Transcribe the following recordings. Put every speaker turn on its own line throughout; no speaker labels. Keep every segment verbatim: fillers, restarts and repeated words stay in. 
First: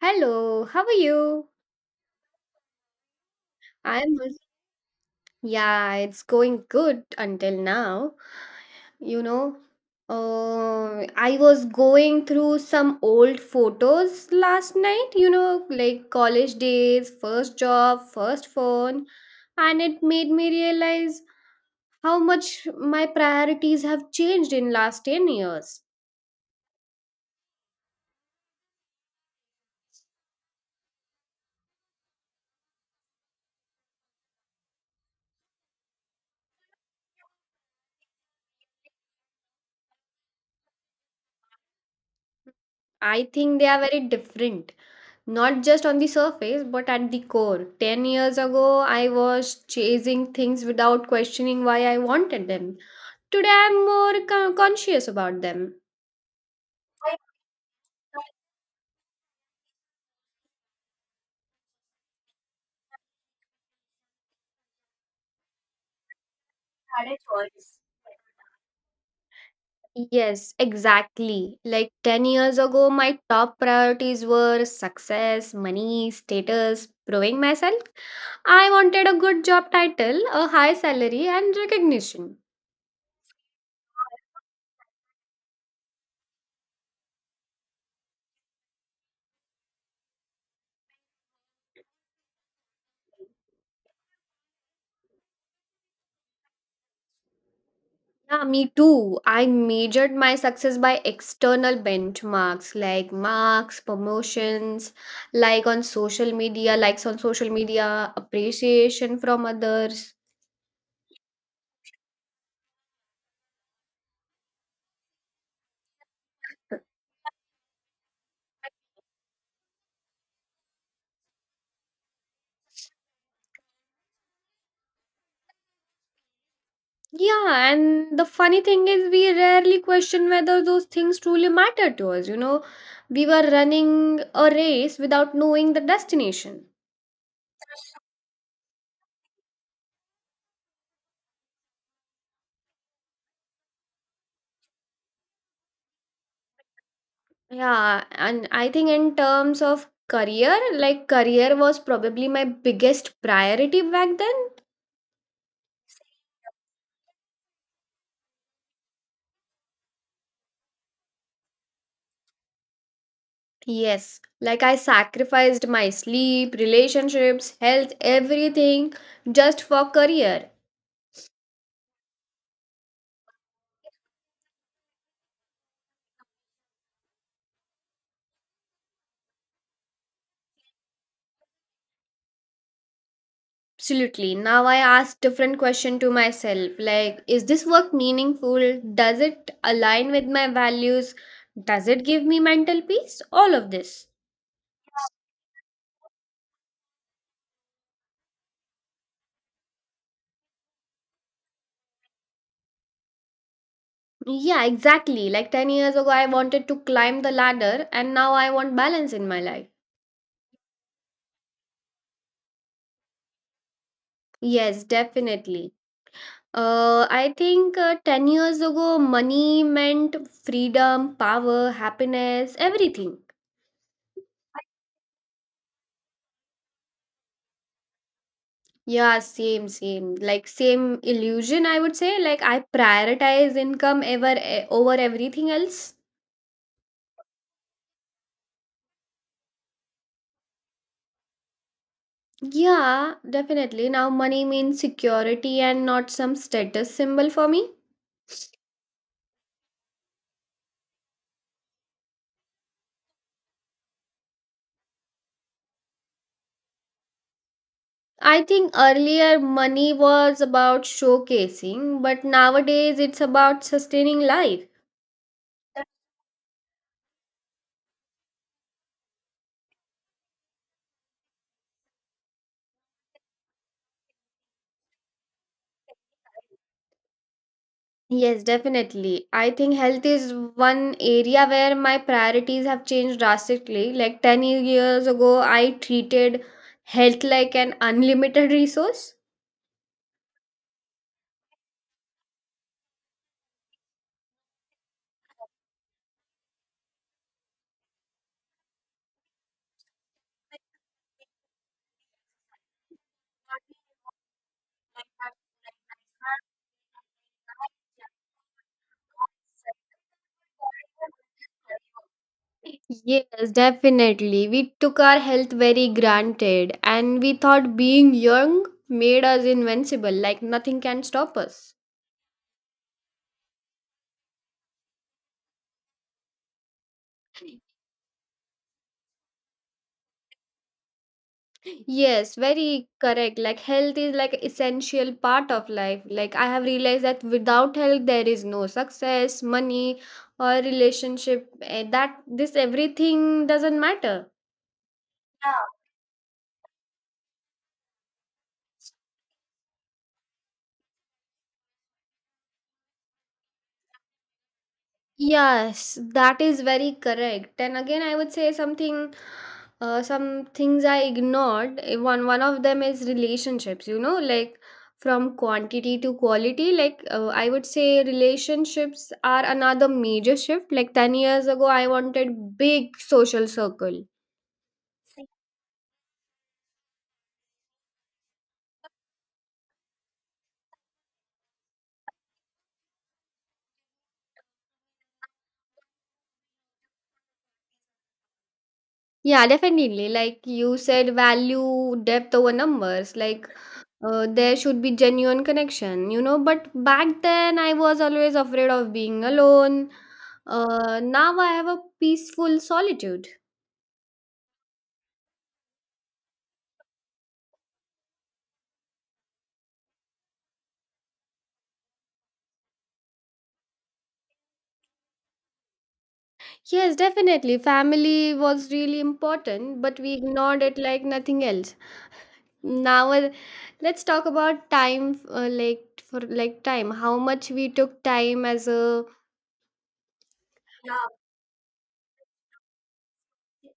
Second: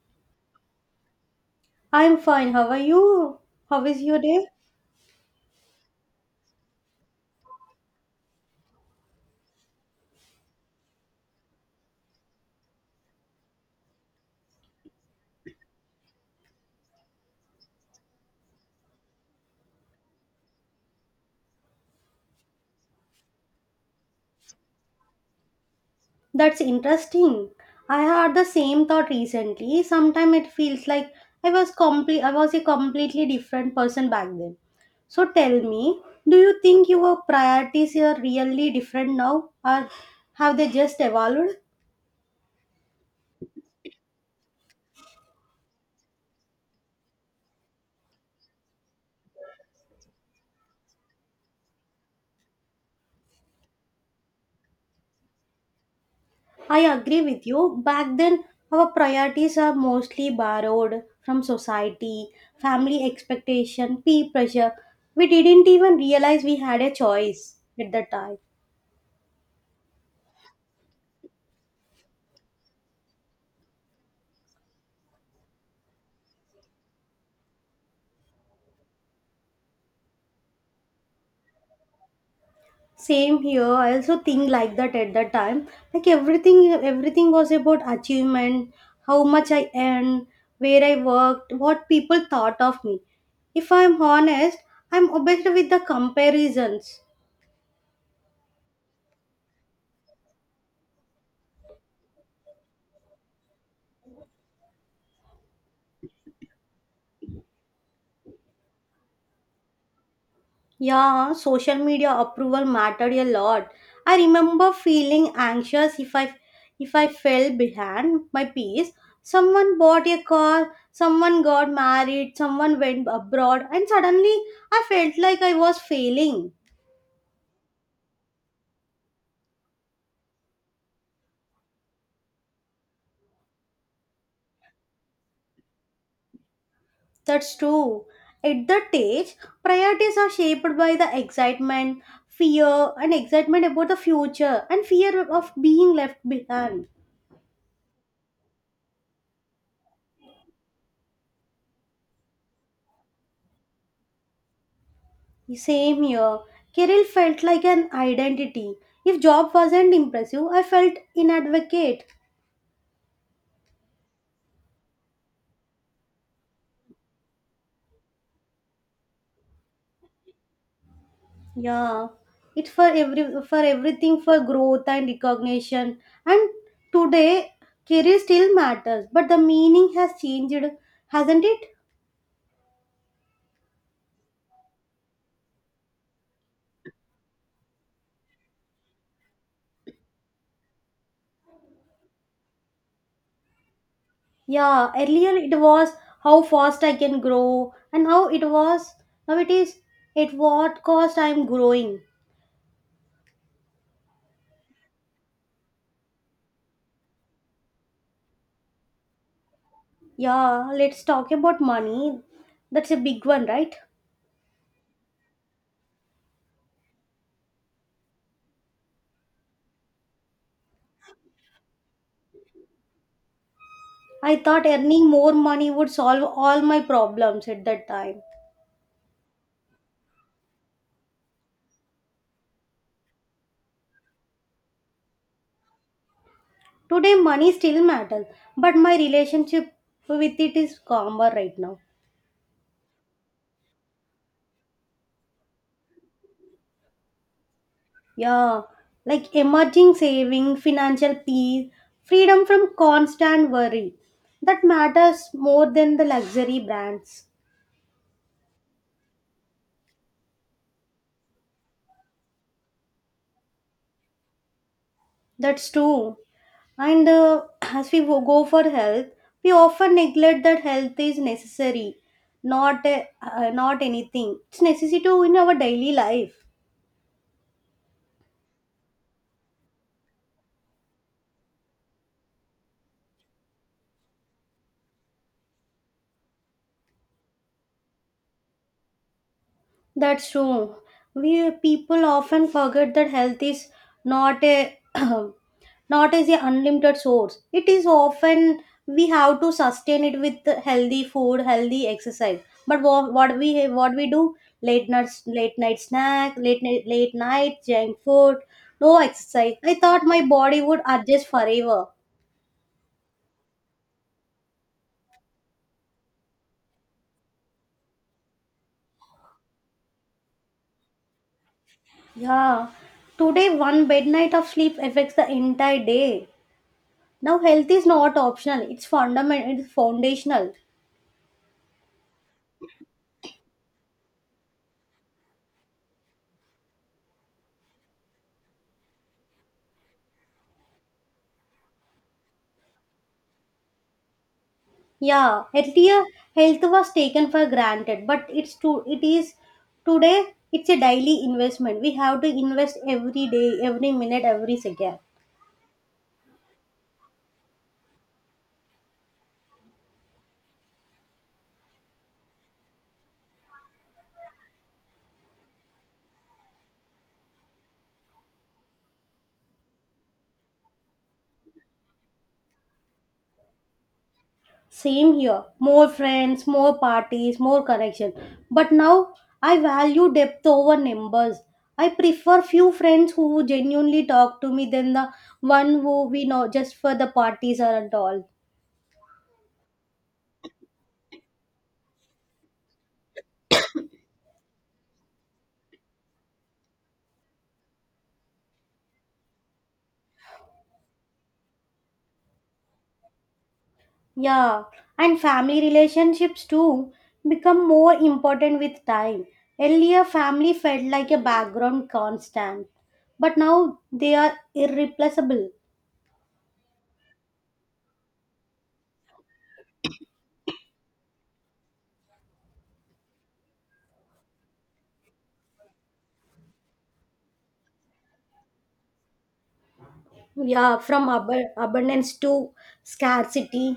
Hello, how are you?
I'm fine. How are you? How is your
I'm also-
day?
yeah, it's going good until now. You know, uh, I was going through some old photos last night, you know, like college days, first job, first phone, and it made me realize how much my priorities have changed in last ten years.
That's interesting. I had the same thought recently. Sometimes it feels like I was complete I was a completely different person back then. So tell me, do you think your priorities are really different now, or have they just evolved?
I think they are very different. Not just on the surface, but at the core. ten years ago, I was chasing things without questioning why I wanted them. Today, I'm more con- conscious about them.
I agree with you. Back then, our priorities are mostly borrowed from society, family expectation, peer pressure. We didn't even realize we had a choice at that time.
Yes, exactly. Like ten years ago, my top priorities were success, money, status, proving myself. I wanted a good job title, a high salary, and recognition.
Same here. I also think like that at that time. Like everything, everything was about achievement, how much I earned, where I worked, what people thought of me. If I'm honest, I'm obsessed with the comparisons.
Yeah, me too. I measured my success by external benchmarks like marks, promotions, like on social media, likes on social media, appreciation from others.
Yeah, social media approval mattered a lot. I remember feeling anxious if I if I fell behind my peers. Someone bought a car, someone got married, someone went abroad, and suddenly I felt like I was failing.
Yeah, and the funny thing is, we rarely question whether those things truly matter to us. You know, we were running a race without knowing the destination.
That's true. At that age, priorities are shaped by the excitement, fear, and excitement about the future, and fear of being left behind.
Yeah, and I think in terms of career, like career was probably my biggest priority back then.
Same here. Kerala felt like an identity. If job wasn't impressive, I felt inadequate.
Yes, like I sacrificed my sleep, relationships, health, everything just for career.
Yeah, it for every for everything, for growth and recognition. And today, career still matters, but the meaning has changed, hasn't it?
Absolutely. Now I ask different question to myself, like, is this work meaningful? Does it align with my values? Does it give me mental peace? All of this.
Yeah, earlier it was how fast I can grow, and now it was now it is at what cost I'm growing.
Yeah, exactly. Like ten years ago I wanted to climb the ladder and now I want balance in my life.
Yeah, let's talk about money. That's a big one, right?
Yes, definitely. Uh, I think uh, ten years ago, money meant freedom, power, happiness, everything.
I thought earning more money would solve all my problems at that time.
Yeah, same, same. Like, same illusion, I would say. Like, I prioritize income ever eh, over everything else.
Today, money still matters, but my relationship with it is calmer right now.
Yeah, definitely. Now, money means security and not some status symbol for me.
Yeah, like emerging saving, financial peace, freedom from constant worry. That matters more than the luxury brands.
I think earlier money was about showcasing, but nowadays it's about sustaining life.
That's true. And uh, as we wo- go for health, we often neglect that health is necessary, not a, uh, not anything. It's necessary to in our daily life.
Yes, definitely. I think health is one area where my priorities have changed drastically. Like ten years ago, I treated health like an unlimited resource.
That's true. We people often forget that health is not a not as a unlimited source. It is often we have to sustain it with the healthy food, healthy exercise. But what, what we what we do, late night late night snack, late night late night junk food, no exercise. I thought my body would adjust forever.
Yes, definitely. We took our health very granted and we thought being young made us invincible, like nothing can stop us.
Yeah. Today one bad night of sleep affects the entire day. Now health is not optional. It's fundamental. It's foundational.
Yes, very correct. Like health is like essential part of life. Like I have realized that without health there is no success, money or relationship. eh, That this everything doesn't matter.
Yeah, earlier health was taken for granted, but it's to it is today, it's a daily investment. We have to invest every day, every minute, every second.
Yes, that is very correct. And again, I would say something, uh, some things I ignored. eh, One one of them is relationships. You know, like from quantity to quality. Like uh, I would say, relationships are another major shift. Like ten years ago, I wanted big social circle.
Same here. More friends, more parties, more connection. But now I value depth over numbers. I prefer few friends who genuinely talk to me than the one who we know just for the parties and all.
Yeah, definitely. Like you said, value depth over numbers. Like uh, there should be genuine connection. You know but back then I was always afraid of being alone. Uh, now I have a peaceful solitude.
Yeah, and family relationships too become more important with time. Earlier, family felt like a background constant, but now they are irreplaceable.
Yes, definitely. Family was really important, but we ignored it like nothing else. Now, uh, let's talk about time. Uh, like for like time, how much we took time as a,
Yeah,
yeah.
from ab- abundance to scarcity.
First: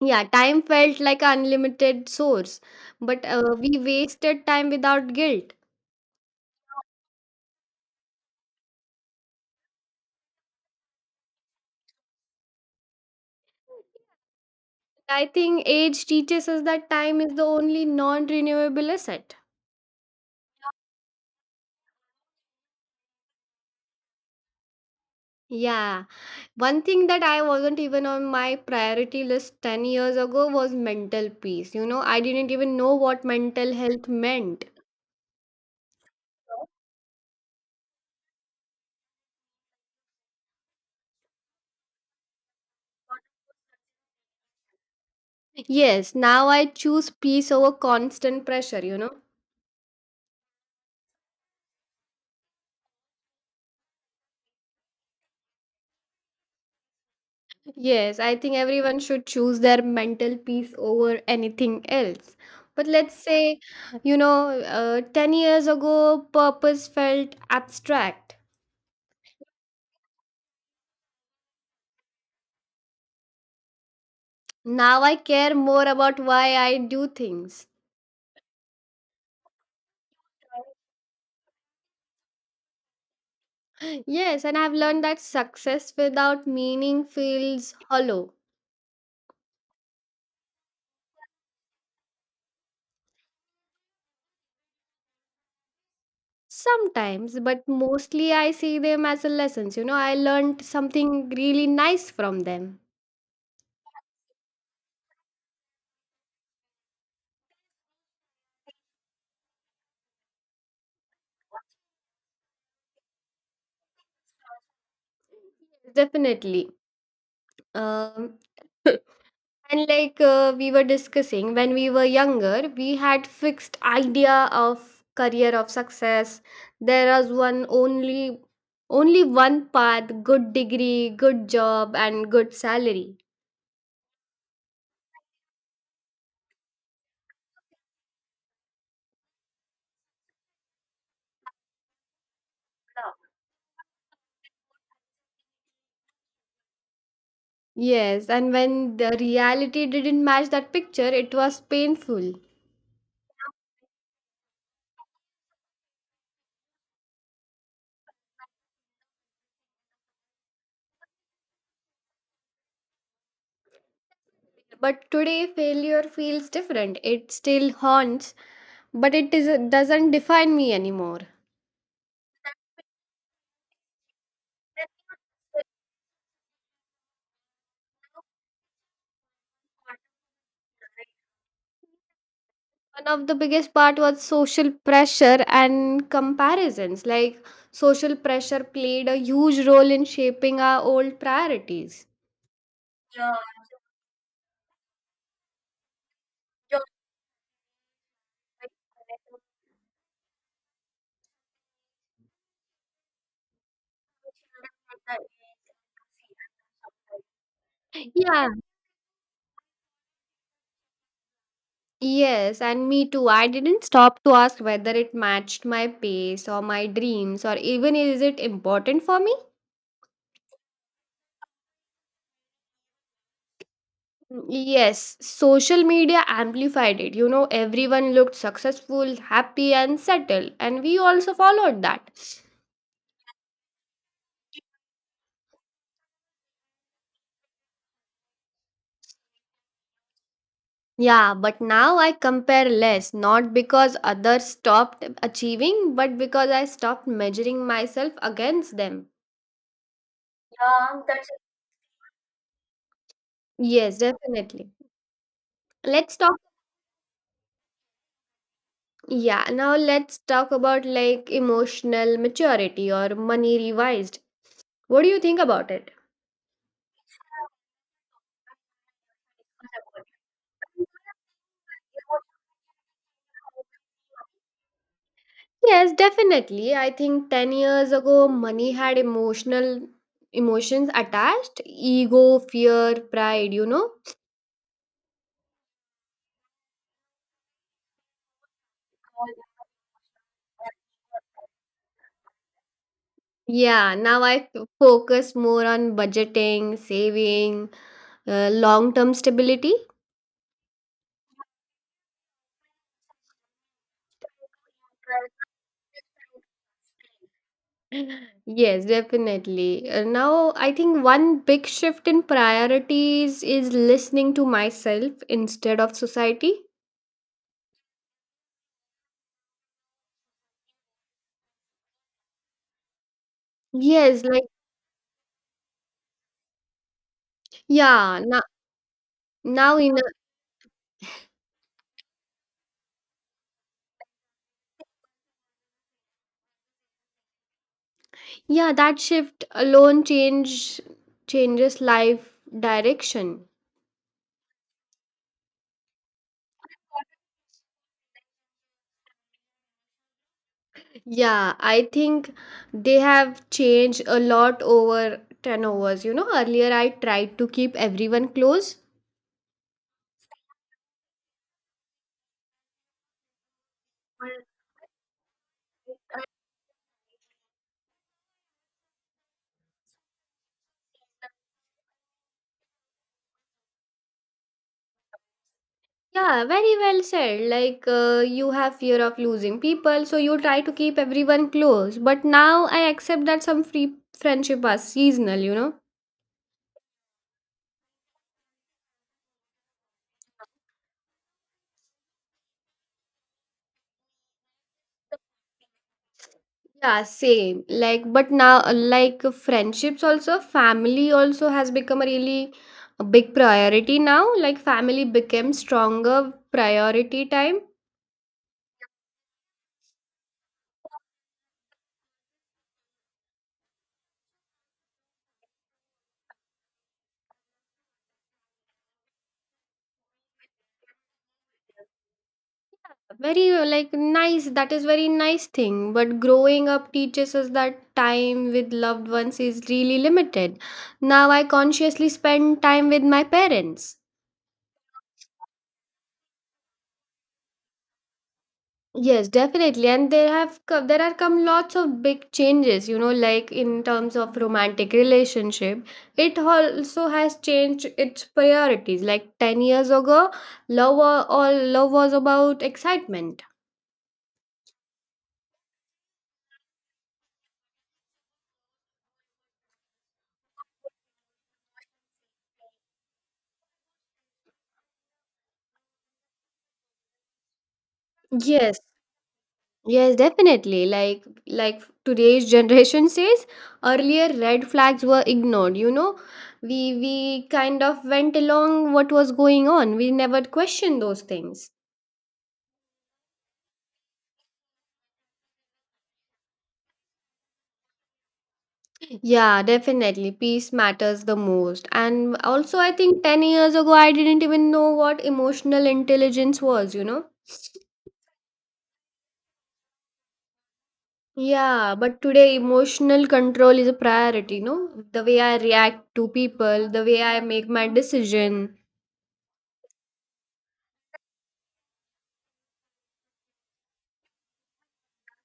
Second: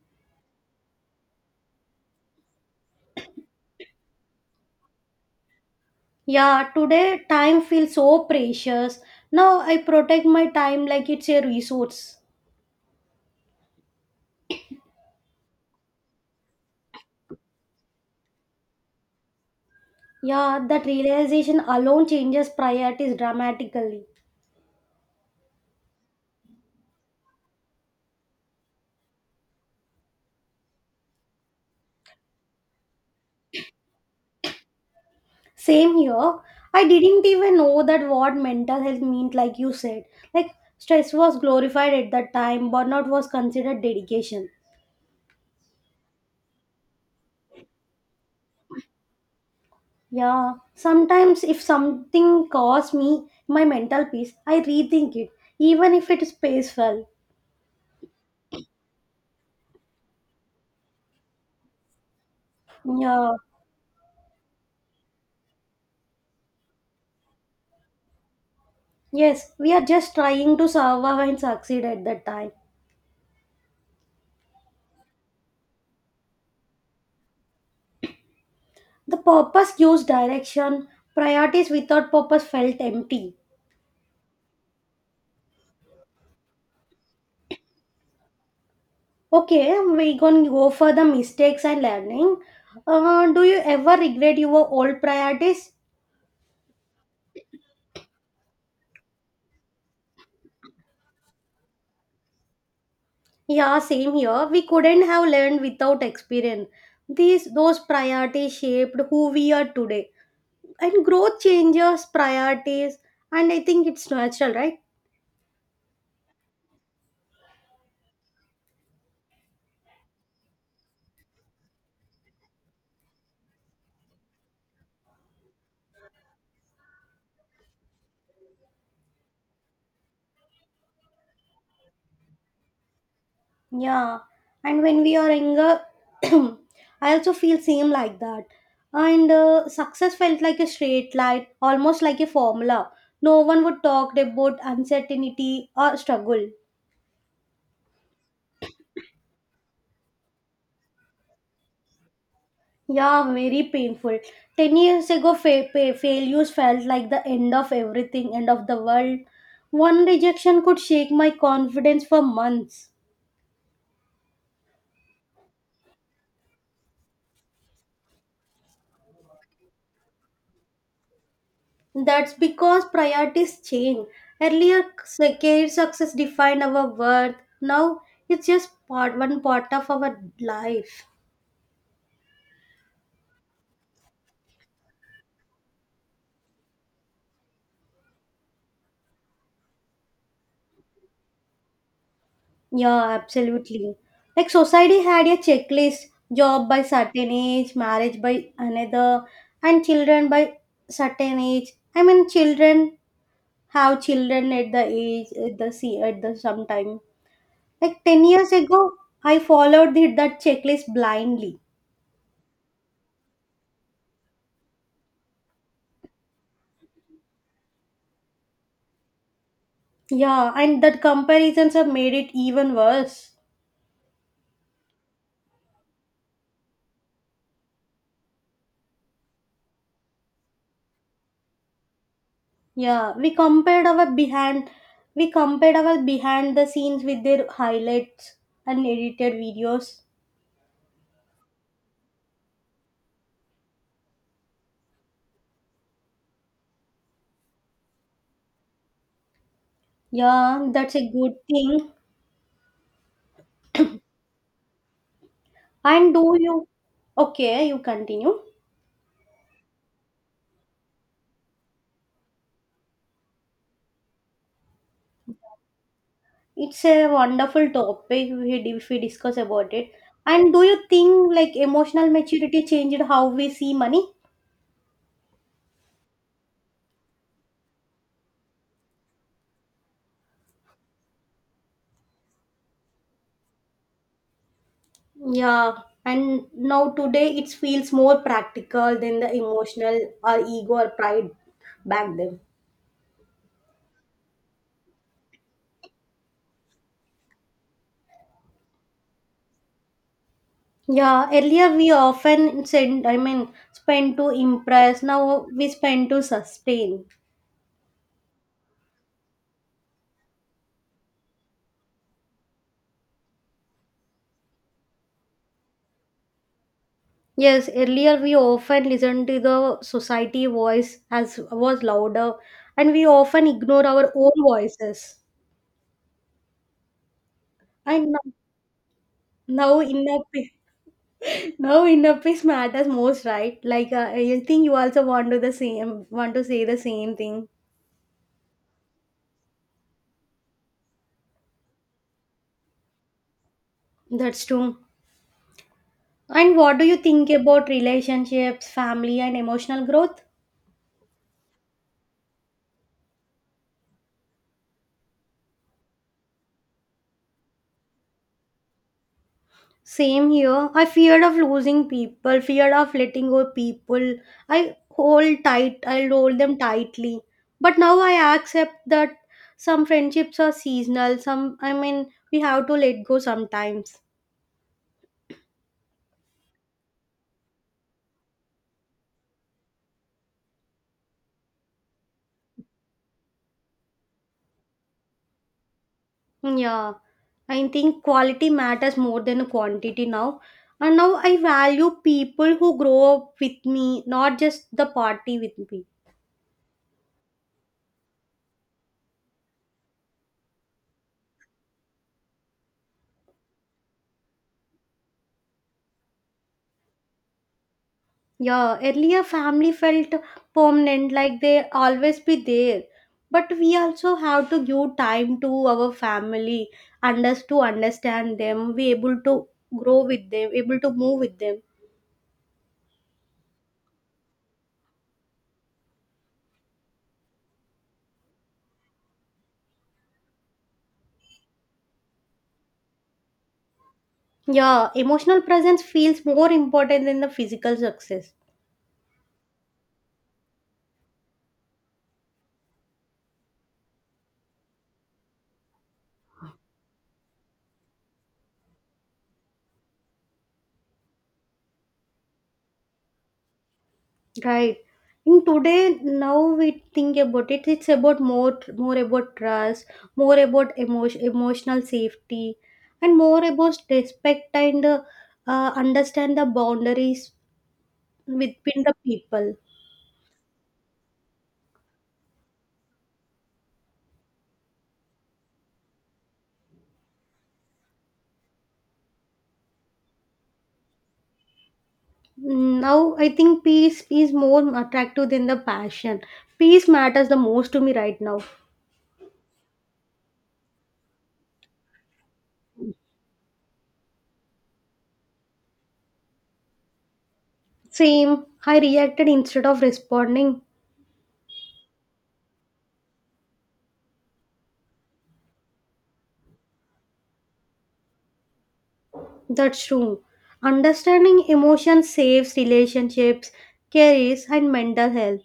Yeah, time felt like an unlimited source, but uh, we wasted time without guilt.
Yeah, today time feels so precious. Now I protect my time like it's a resource.
I think age teaches us that time is the only non renewable asset.
Yeah, that realization alone changes priorities dramatically.
Yeah. One thing that I wasn't even on my priority list ten years ago was mental peace. You know, I didn't even know what mental health meant.
Same here. I didn't even know that what mental health meant, like you said. Like, stress was glorified at that time, burnout was considered dedication.
Yes, now I choose peace over constant pressure, you know.
Yeah, sometimes if something costs me my mental peace, I rethink it, even if it is peaceful.
Yes, I think everyone should choose their mental peace over anything else. But let's
Yeah,
say, you know, uh, ten years ago, purpose felt abstract.
yes, we are just trying to survive and succeed at that time.
Now I care more about why I do things.
The purpose gives direction; priorities without purpose felt empty.
Yes, and I've learned that success without meaning feels hollow
Okay, we gonna go for the mistakes and learning. Uh, do you ever regret your old priorities?
sometimes, but mostly I see them as a lessons. You know, I learned something really nice from them.
Yeah, same here. We couldn't have learned without experience. These those priorities shaped who we are today, and growth changes priorities, and I think it's natural, right?
Definitely. Um, And like uh, we were discussing, when we were younger, we had fixed idea of career of success. There was one only only one path, good degree, good job and good salary.
Yeah, and when we are younger, I also feel same like that. And uh, success felt like a straight line, almost like a formula. No one would talk about uncertainty or struggle.
Yes, and when the reality didn't match that picture, it was painful.
Yeah, very painful. Ten years ago, fa- fa- failures felt like the end of everything, end of the world. One rejection could shake my confidence for months.
But today failure feels different. It still haunts, but it is, doesn't define me anymore.
That's because priorities change. Earlier, s- career success defined our worth. Now, it's just part one part of our life.
One of the biggest part was social pressure and comparisons, like social pressure played a huge role in shaping our old priorities.
Yeah, absolutely. Like society had a checklist: job by certain age, marriage by another, and children by certain age. I mean, children have children at the age at the see at the sometime. Like ten
Yeah.
years ago, I followed the, that checklist blindly.
Yes, and me too, I didn't stop to ask whether it matched my pace or my dreams or even is it important for me.
Yeah, and that comparisons have made it even worse.
Yes, social media amplified it. You know, everyone looked successful, happy, and settled, and we also followed that.
Yeah, we compared our behind we compared our behind the scenes with their highlights and edited videos.
Yeah, but now I compare less, not because others stopped achieving, but because I stopped measuring myself against them.
Yeah, that's
Yeah,
a
that's
good thing.
Yes, definitely.
And
Let's
do
talk.
you Okay, you continue.
Yeah, now let's talk about like emotional maturity or money revised. What do you think about it?
It's a wonderful topic we di- if we discuss about it. And do you think like emotional maturity changed how we see money?
Yes, definitely. I think ten years ago, money had emotional emotions attached ego, fear, pride, you know.
Yeah, and now today it feels more practical than the emotional or ego or pride back then.
Yeah, now I f- focus more on budgeting, saving, uh, long term stability.
Yeah, earlier we often said, I mean, spend to impress. Now we spend to sustain.
Yes, definitely. Uh, now, I think one big shift in priorities is listening to myself instead of society.
Yes, earlier we often listened to the society voice as was louder, and we often ignore our
Yes,
own
like,
voices. And now
yeah. Now now,
Now
in a,
inner peace, now inner peace matters most, right? Like uh, I think you also want to the same, want to say the same thing.
yeah, that shift alone change changes life direction.
That's true. And what do you think about relationships, family, and emotional growth?
Yeah, I think they have changed a lot over ten hours. You know, earlier I tried to keep everyone close.
Same here. I feared of losing people, feared of letting go people. I hold tight, I'll hold them tightly. But now I accept that some friendships are seasonal. Some, I mean, we have to let go sometimes.
Yeah, very well said. Like, uh, you have fear of losing people, so you try to keep everyone close. But now I accept that some free friendship are seasonal, you know?
Yeah, I think quality matters more than quantity now. And now I value people who grow up with me, not just the party with me.
Yeah, same. Like, but now, uh, like, friendships also, family also has become a really big priority now. Like, family became stronger priority time.
Yeah, earlier family felt permanent, like they always be there. But we also have to give time to our family, and us to understand them, be able to grow with them, able to move with them.
Very uh, like, nice, that is very nice thing, but growing up teaches us that time with loved ones is really limited. Now I consciously spend time with my parents.
Yeah, emotional presence feels more important than the physical success.
Yes, definitely. And there have co- there are come lots of big changes, you know like in terms of romantic relationship, it also has changed its priorities. Like ten years ago, love wa- all love was about excitement.
Right. In today, now we think about it, it's about more, more about trust, more about emotion, emotional safety, and more about respect and uh, uh, understand the boundaries
Yes.
between the people.
Yes, definitely. Like like today's generation says, earlier red flags were ignored. You know, we we kind of went along what was going on. We never questioned those things.
Now, I think peace is more attractive than the passion. Peace matters the most to me right now.
Yeah, definitely. Peace matters the most. And also, I think ten years ago, I didn't even know what emotional intelligence was. You know.
Same, I reacted instead of responding.
Yeah, but today emotional control is a priority, no? The way I react to people, the way I make my decision.
That's true. Understanding emotion saves relationships, careers, and mental health.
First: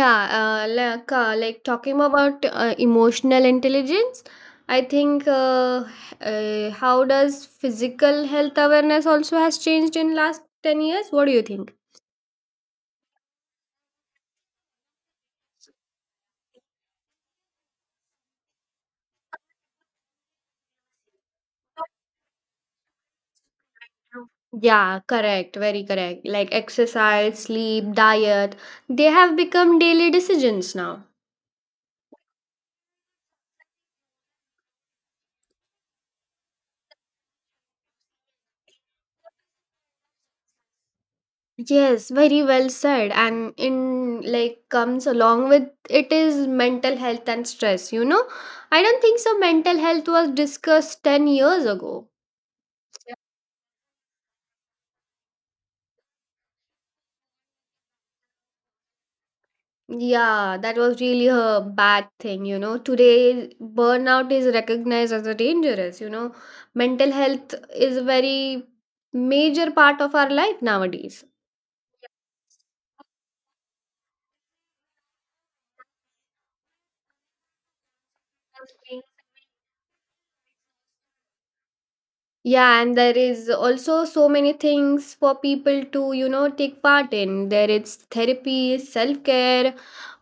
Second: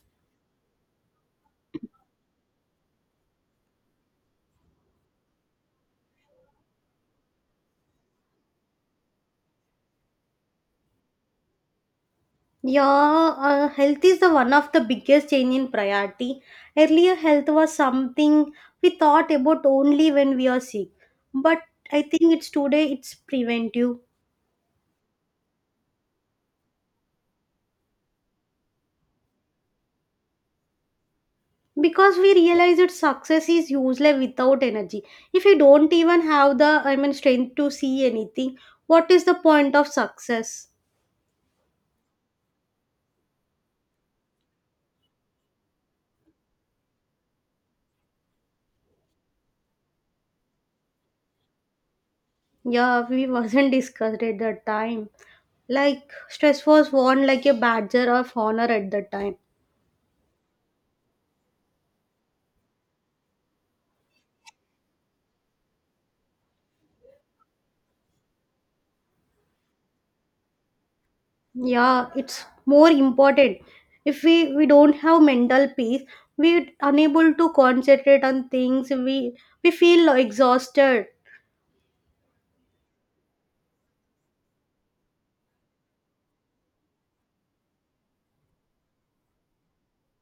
Yeah, uh, like uh, like talking about uh, emotional intelligence, I think uh, uh, how does physical health awareness also has changed in last ten years? What do you think?
Yeah, uh, health is the one of the biggest change in priority. Earlier, health was something we thought about only when we are sick, but I think it's today it's preventive,
Yeah, correct, very correct. Like exercise, sleep, diet, they have become daily decisions now.
because we realize that success is useless without energy. If you don't even have the I mean strength to see anything, what is the point of success?
Yes, very well said. And in, like, comes along with it is mental health and stress, you know? I don't think so mental health was discussed ten years ago.
Yeah, we wasn't discussed at that time. Like stress was worn like a badger of honor at that time.
Yeah, that was really a bad thing, you know. Today, burnout is recognized as a dangerous, you know. Mental health is a very major part of our life nowadays.
Yeah, it's more important. If we we don't have mental peace, we're unable to concentrate on things. We we feel exhausted.
Yeah, and there is also so many things for people to, you know, take part in. There is therapy, self care,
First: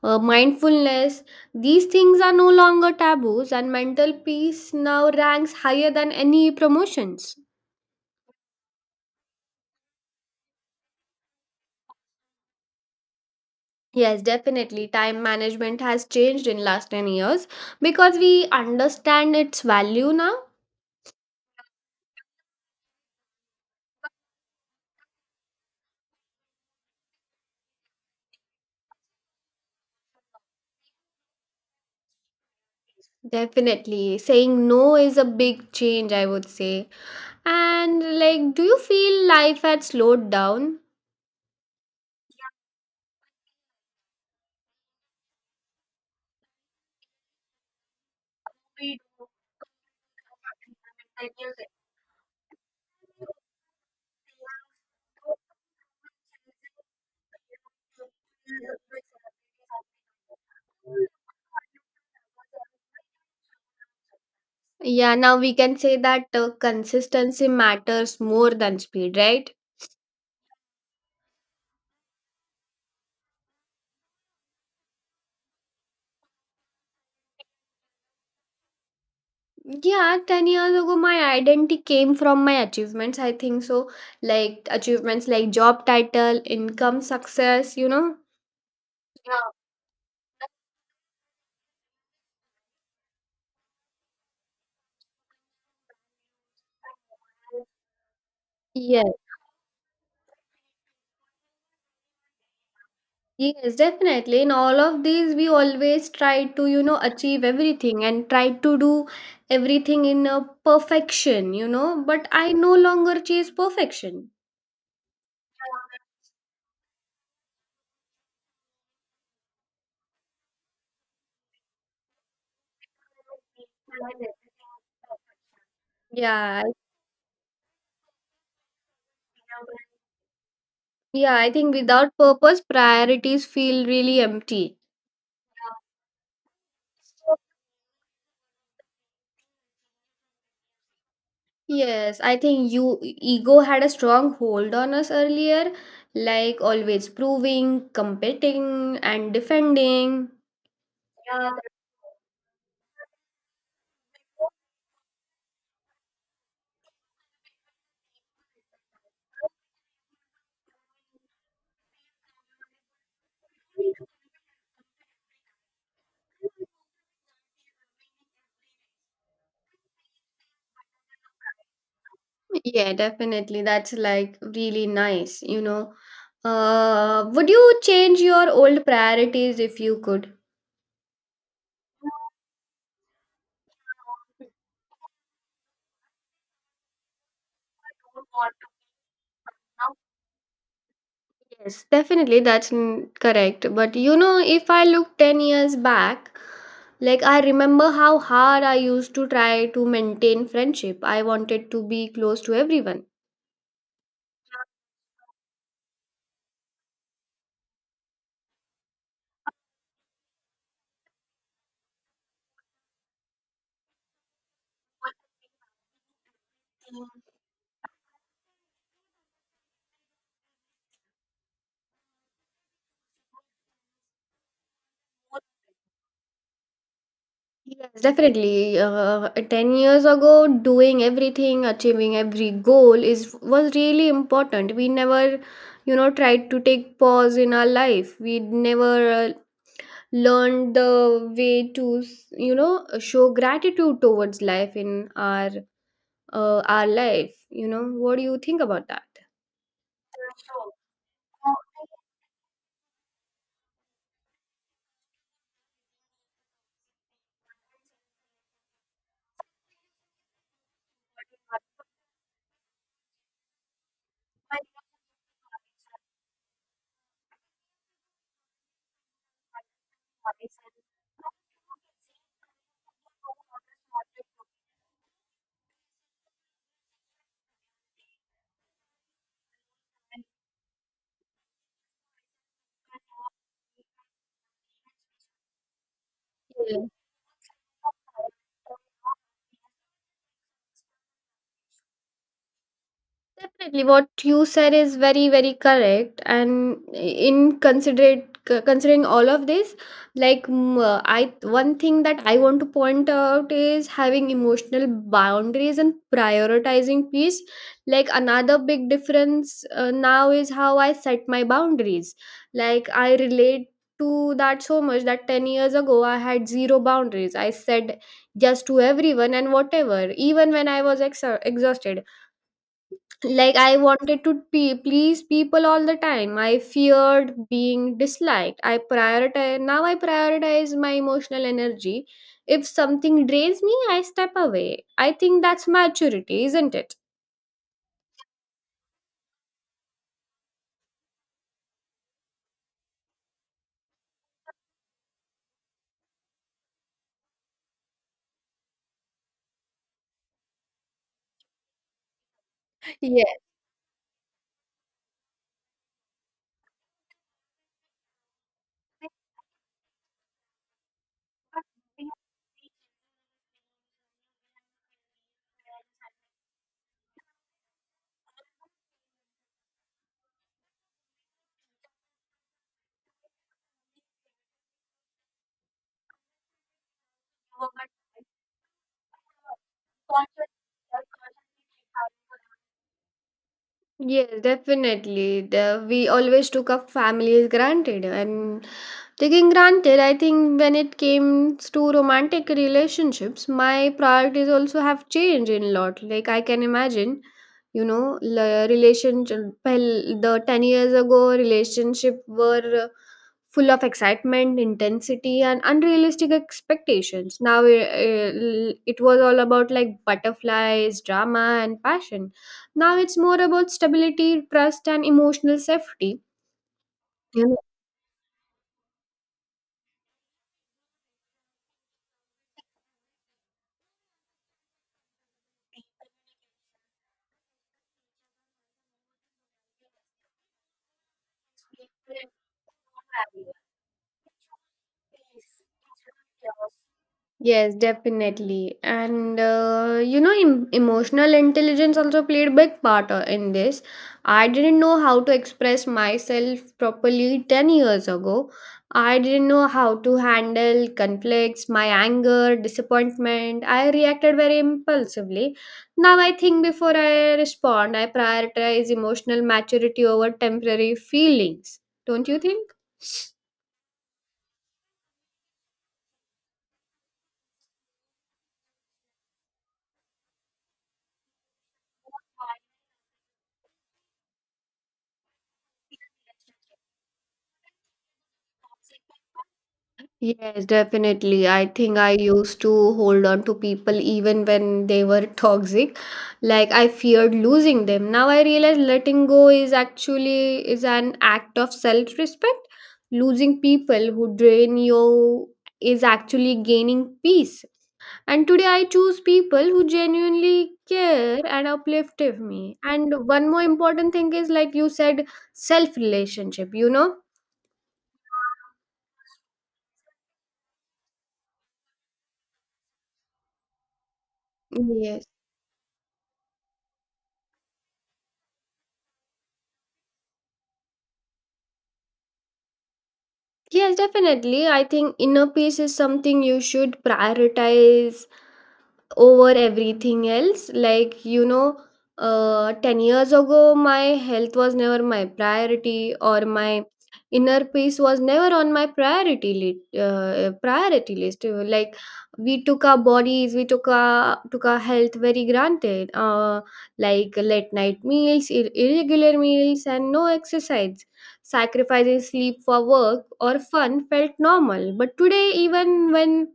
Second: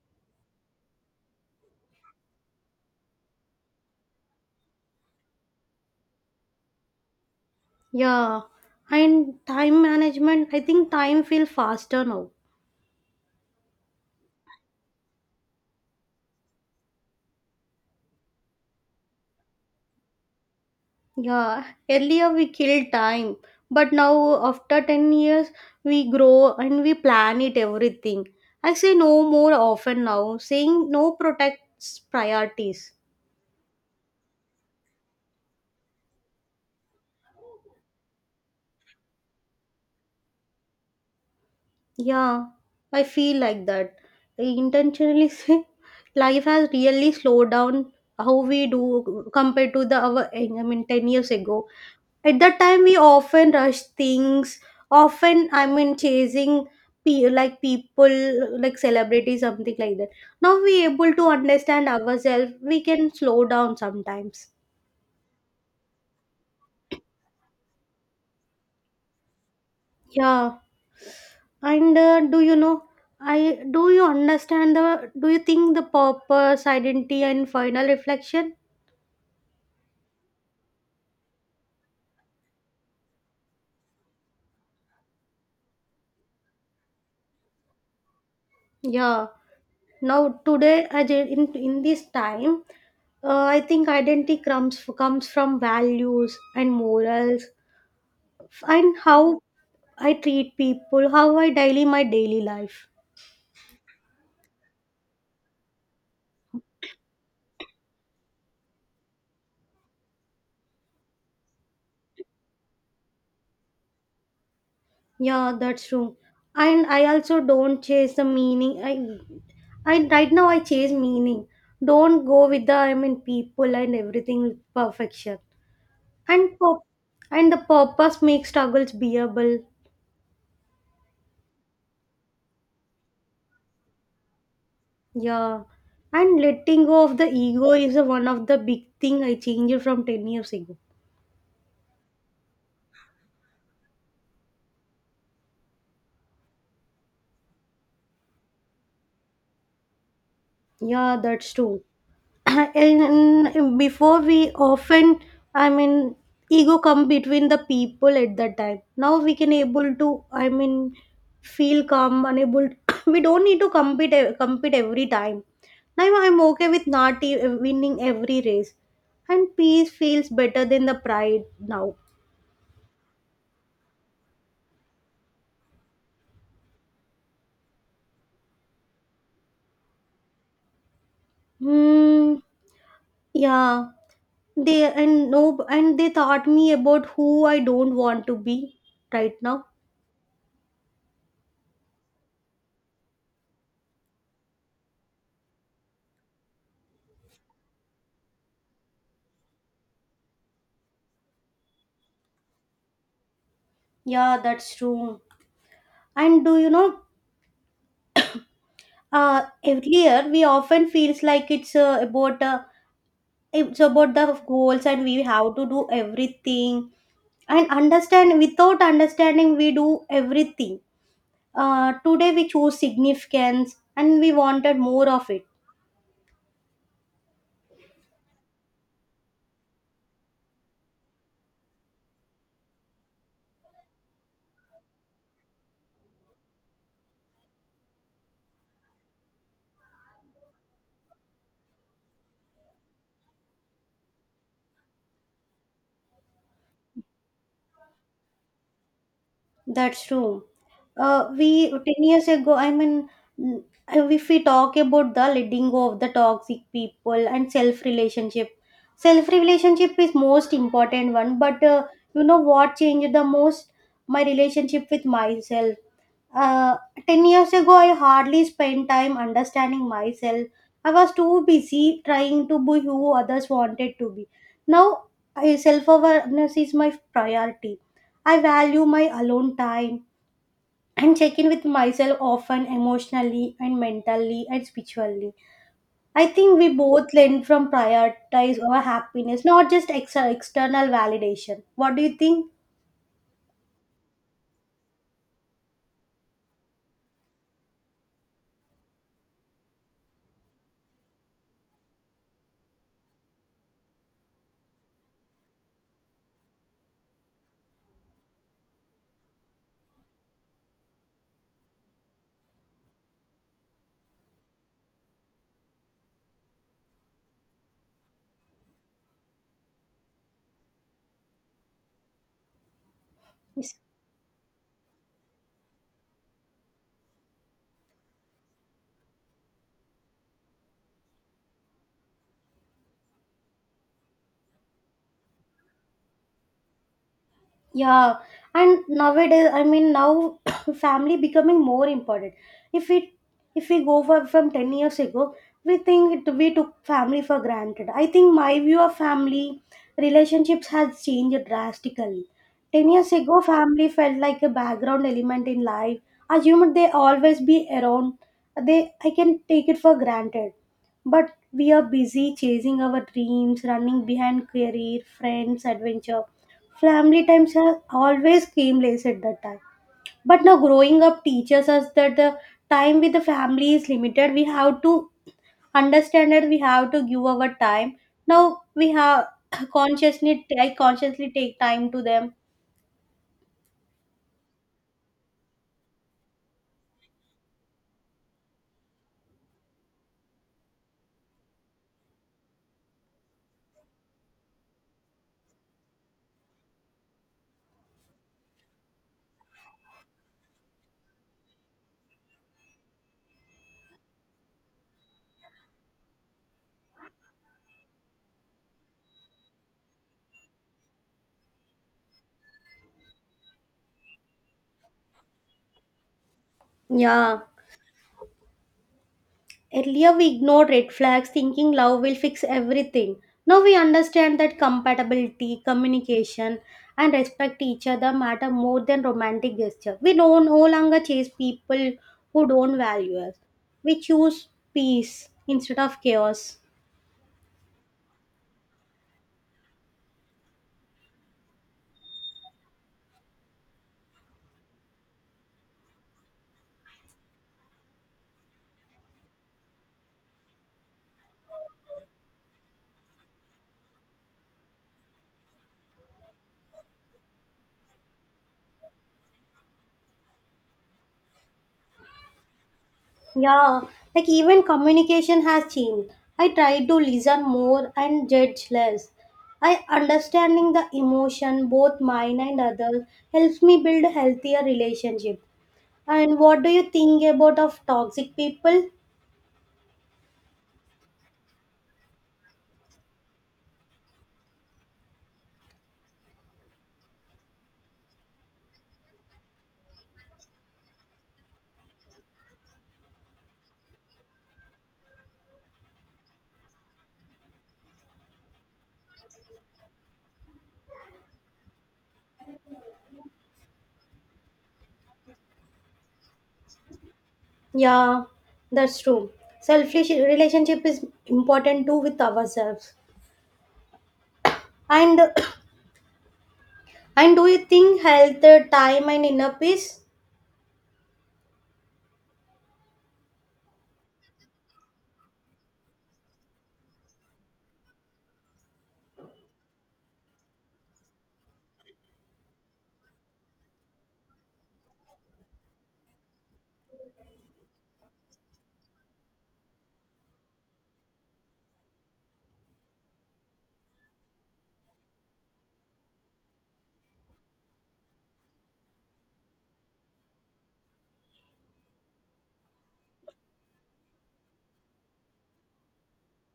uh, mindfulness. These things are no longer taboos, and mental peace now ranks higher than any promotions.
Yeah, and time management. I think time feel faster now.
Yes, definitely. Time management has changed in last ten years because we understand its value now.
Yeah, earlier we kill time, but now after ten years we grow and we plan it everything. I say no more often now; saying no protects priorities.
Definitely. Saying no is a big change, I would say. And like, do you feel life had slowed down?
Yeah, I feel like that. I intentionally say life has really slowed down how we do compared to the our I mean ten years ago. At that time we often rush things, often I mean chasing pe- like people, like celebrities, something like that. Now we able to understand ourselves, we can slow down sometimes.
Yeah, now we can say that uh, consistency matters more than speed, right?
Yeah, and uh, do you know i do you understand the do you think the purpose identity and final reflection?
Yeah, ten years ago, my identity came from my achievements. I think so. Like achievements like job title, income, success, you know?
Yeah, now today I ju- in, in this time, uh, I think identity comes comes from values and morals, and
Yeah.
how I treat people, how I daily my daily life.
Yes, definitely. In all of these, we always try to, you know, achieve everything and try to do everything in a perfection, you know. But I no longer chase perfection.
Yeah, that's true. And I also don't chase the meaning. I, I right now I chase meaning. Don't go with the I mean people and everything with perfection. And
Yeah, I-
pur- and the purpose makes struggles bearable.
yeah. I think without purpose, priorities feel really empty.
Yeah, and letting go of the ego is a, one of the big thing I changed from ten years ago.
Yes, I think you ego had a strong hold on us earlier, like always proving, competing, and defending.
Yeah,
Yeah.
that's true. And before we often I mean ego come between the people at that time. Now we can able to I mean feel calm unable we don't need to compete e- compete every time. Now I'm okay with not e- winning every race, and peace feels better than the pride now.
Yeah, definitely. That's like really nice, you know. Uh, would you change your old priorities if you could?
Hmm. Yeah, they — and no and they taught me about who I don't want to be right now.
Yes, definitely. That's n- correct. But you know, if I look ten years back, like I remember how hard I used to try to maintain friendship. I wanted to be close to everyone.
Yeah, that's true. And do you know, uh, earlier we often feels like it's uh, about uh, it's about the goals and we have to do everything and understand without understanding we do everything. Uh, today we choose significance and we wanted more of it.
Yes, definitely. Uh, ten years ago, doing everything, achieving every goal is was really important. We never, you know, tried to take pause in our life. We never uh, learned the way to, you know, show gratitude towards life in our uh, our life. You know, what do you think about
That's true. Uh, we ten years ago, I mean, mm, if we talk about the letting go of the toxic people and self relationship. Self relationship is most important one, but uh, you know what changed the most? My relationship with myself. uh, ten years ago I hardly spent time understanding myself. I was too busy trying to be who others wanted to be. Now self awareness is my priority. I value my alone time and check in with myself often emotionally and mentally and spiritually. I think we
that?
both learn from prioritize our happiness, not just ex- external validation. What do you think?
Definitely, what you said is very, very correct. And in considerate c- considering all of this, like mm, uh, I one thing that I want to point out is having emotional boundaries and prioritizing peace. Like another big difference uh, now is how I set my boundaries. Like I relate to that so much that ten years ago I had zero boundaries. I said yes to everyone and whatever, even when I was exa- exhausted. Like I wanted to pe- please people all the time. I feared being disliked. I prioritize now i prioritize my emotional energy. If something drains me, I step away. I think that's maturity, isn't it?
Yeah, and nowadays, I mean, now family becoming more important. If we if we go for from ten years ago, we think it, we took family for granted. I think my view of family relationships has changed drastically. Ten years
Yes.
ago, family felt like a background element in life. Assumed they always be around. They I can take it for granted, but we are busy chasing our dreams, running behind career, friends, adventure. Family times are always came late at that time. But now growing up teaches us that the time with the family is limited. We have to understand that we have to give our time. Now we have consciously I consciously take time to them.
Yes, definitely. The, we always took our families granted. And taking granted, I think when it came to romantic relationships, my priorities also have changed in lot. Like I can imagine, you know, la- relationship, well, the ten years ago, relationship were full of excitement, intensity, and unrealistic expectations. Now it, it was all about like butterflies, drama, and passion. Now it's more about stability, trust, and emotional safety.
Yeah.
You know?
Earlier, we ignored red flags thinking love will fix everything. Now we understand that compatibility, communication, and respect each other matter more than romantic gesture. We don't no longer chase people who don't value us. We choose peace instead of chaos.
Yes, definitely. And uh, you know, em- emotional intelligence also played a big part uh, in this. I didn't know how to express myself properly ten years ago. I didn't know how to handle conflicts, my anger, disappointment. I reacted very impulsively. Now I think before I respond, I prioritize emotional maturity over temporary feelings. Don't you think?
Yeah, like even communication has changed. I try to listen more and judge less. I understanding the emotion, both mine and others, helps me build a healthier relationship. And what do you think about of toxic people?
Yes, definitely. I think I used to hold on to people even when they were toxic. Like I feared losing them. Now I realize letting go is actually is an act of self-respect. Losing people who drain you is actually gaining peace. And today I choose people who genuinely care and uplift me. And one more important thing is like you said, self relationship, you know?
Yeah, that's true. Selfish relationship is important too with ourselves. And
Yes.
and do you think health, uh, time, and inner peace?
Yes, definitely. I think inner peace is something you should prioritize over everything else. Like, you know, uh, ten years ago, my health was never my priority, or my inner peace was never on my priority li- uh, priority list. Like, we took our bodies, we took our took our health very granted. Uh, like late night meals, ir- irregular meals, and no exercise. Sacrificing sleep for work or fun felt normal, but today, even when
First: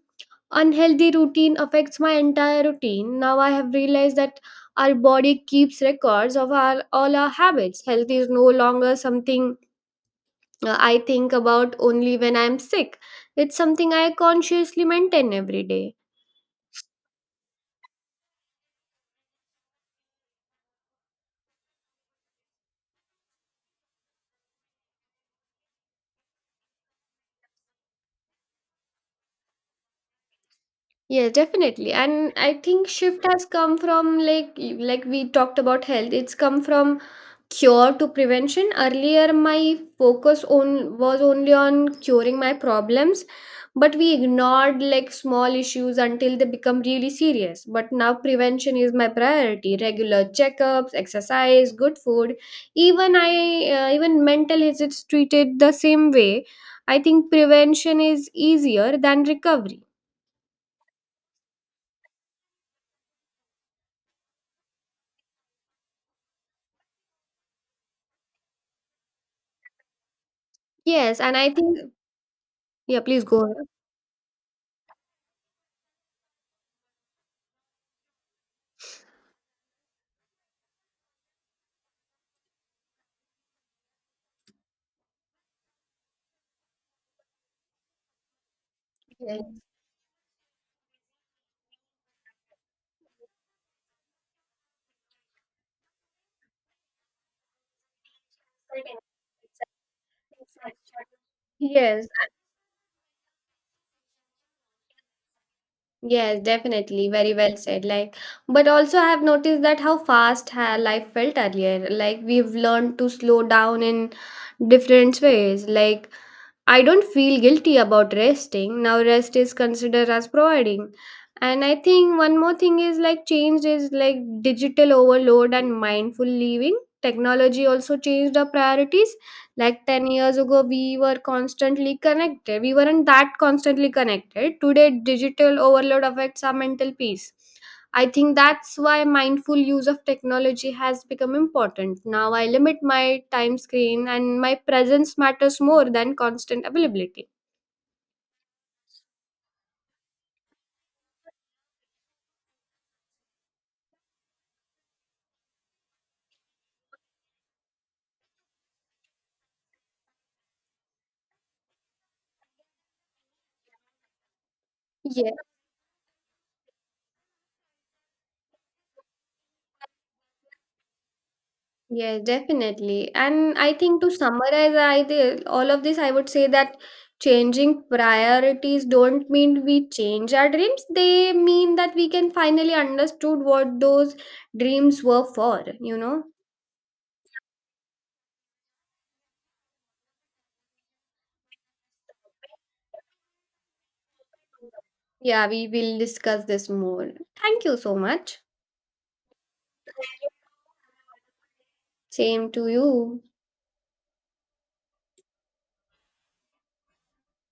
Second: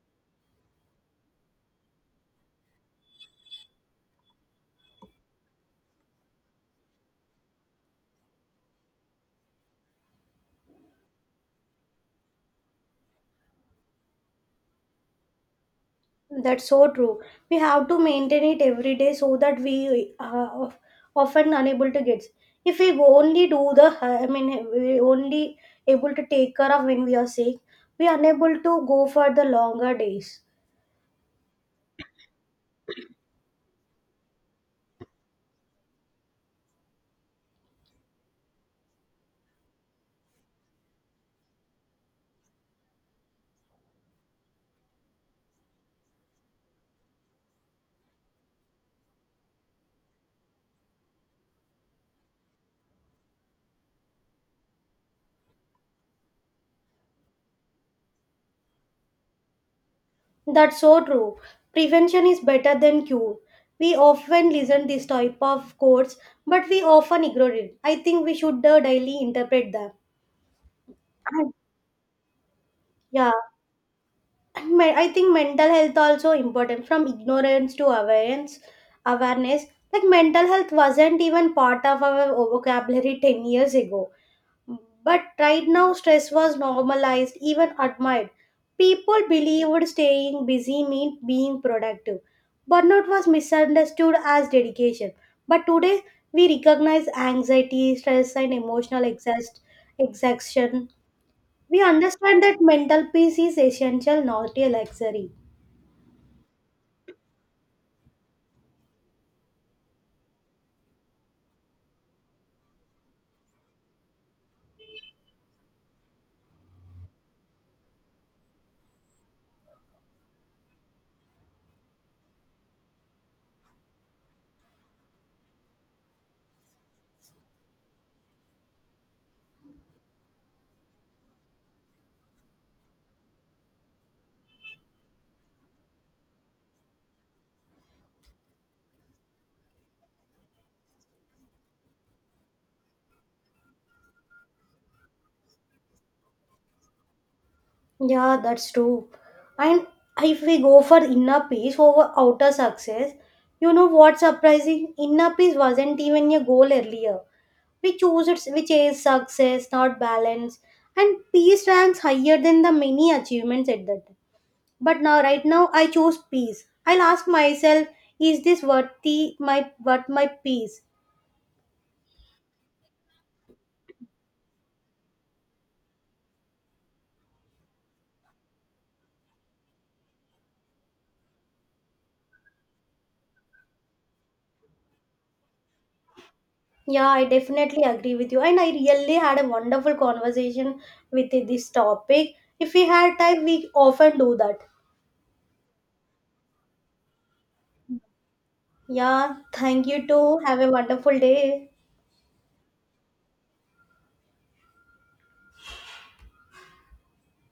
unhealthy routine affects my entire routine. Now I have realized that our body keeps records of our all our habits. Health is no longer something uh, I think about only when I'm sick. It's something I consciously maintain every day.
That's so true. We have to maintain it every day so that we are often unable to get. If we only do the, I mean, we only able to take care of when we are sick, we are unable to go for the longer days.
Yeah, definitely. And I think shift has come from like y- like we talked about health. It's come from cure to prevention. Earlier my focus on was only on curing my problems, but we ignored like small issues until they become really serious. But now prevention is my priority: regular checkups, exercise, good food. even i uh, Even mental is it's treated the same way. I think prevention is easier than recovery.
That's so true. Prevention is better than cure. We often listen this type of quotes, but we often ignore it. I think we should uh, daily interpret them.
Yes. And I
And
think, yeah, please
yeah,
go ahead.
and me- I think mental health also important from ignorance to awareness. Awareness, like mental health wasn't even part of our vocabulary ten years ago. But right now, stress was normalized, even admired. People
Yes.
believed staying busy meant being productive. Burnout was misunderstood as dedication. But today, we recognize anxiety, stress, and emotional exhaust, exhaustion. We
Yes.
understand that mental peace is essential, not a luxury.
Yes, definitely. Very well said. Like, but also I have noticed that how fast ha life felt earlier. Like, we've learned to slow down in different ways. Like, I don't feel guilty about resting. Now rest is considered as providing. And I think one more thing is like change is like digital overload and mindful living. Technology also changed our priorities. Like ten years ago, we were constantly connected. We weren't that constantly connected. Today, digital overload affects our mental peace. I think that's why mindful use of technology has become important. Now I limit my time screen and my presence matters more than constant availability.
Yeah, that's true. And if we go for inner peace over outer success, you know what's surprising? Inner peace wasn't even a goal earlier. We choose it, we chase success, not balance. And peace ranks higher than the many achievements at that time. But now,
Yeah,
right now, I choose peace. I'll ask myself, is this worthy my worth my peace?
yeah, definitely. And I think to summarize I thi- all of this, I would say that changing priorities don't mean we change our dreams. They mean that we can finally understood what those dreams were for, you know?
Yeah, I definitely agree with you. And I really had a wonderful conversation with this topic. If we had time, we often do that.
Yeah, we will discuss this more. Thank you so much.
Yeah, thank you too. Have a wonderful day.
Same to you.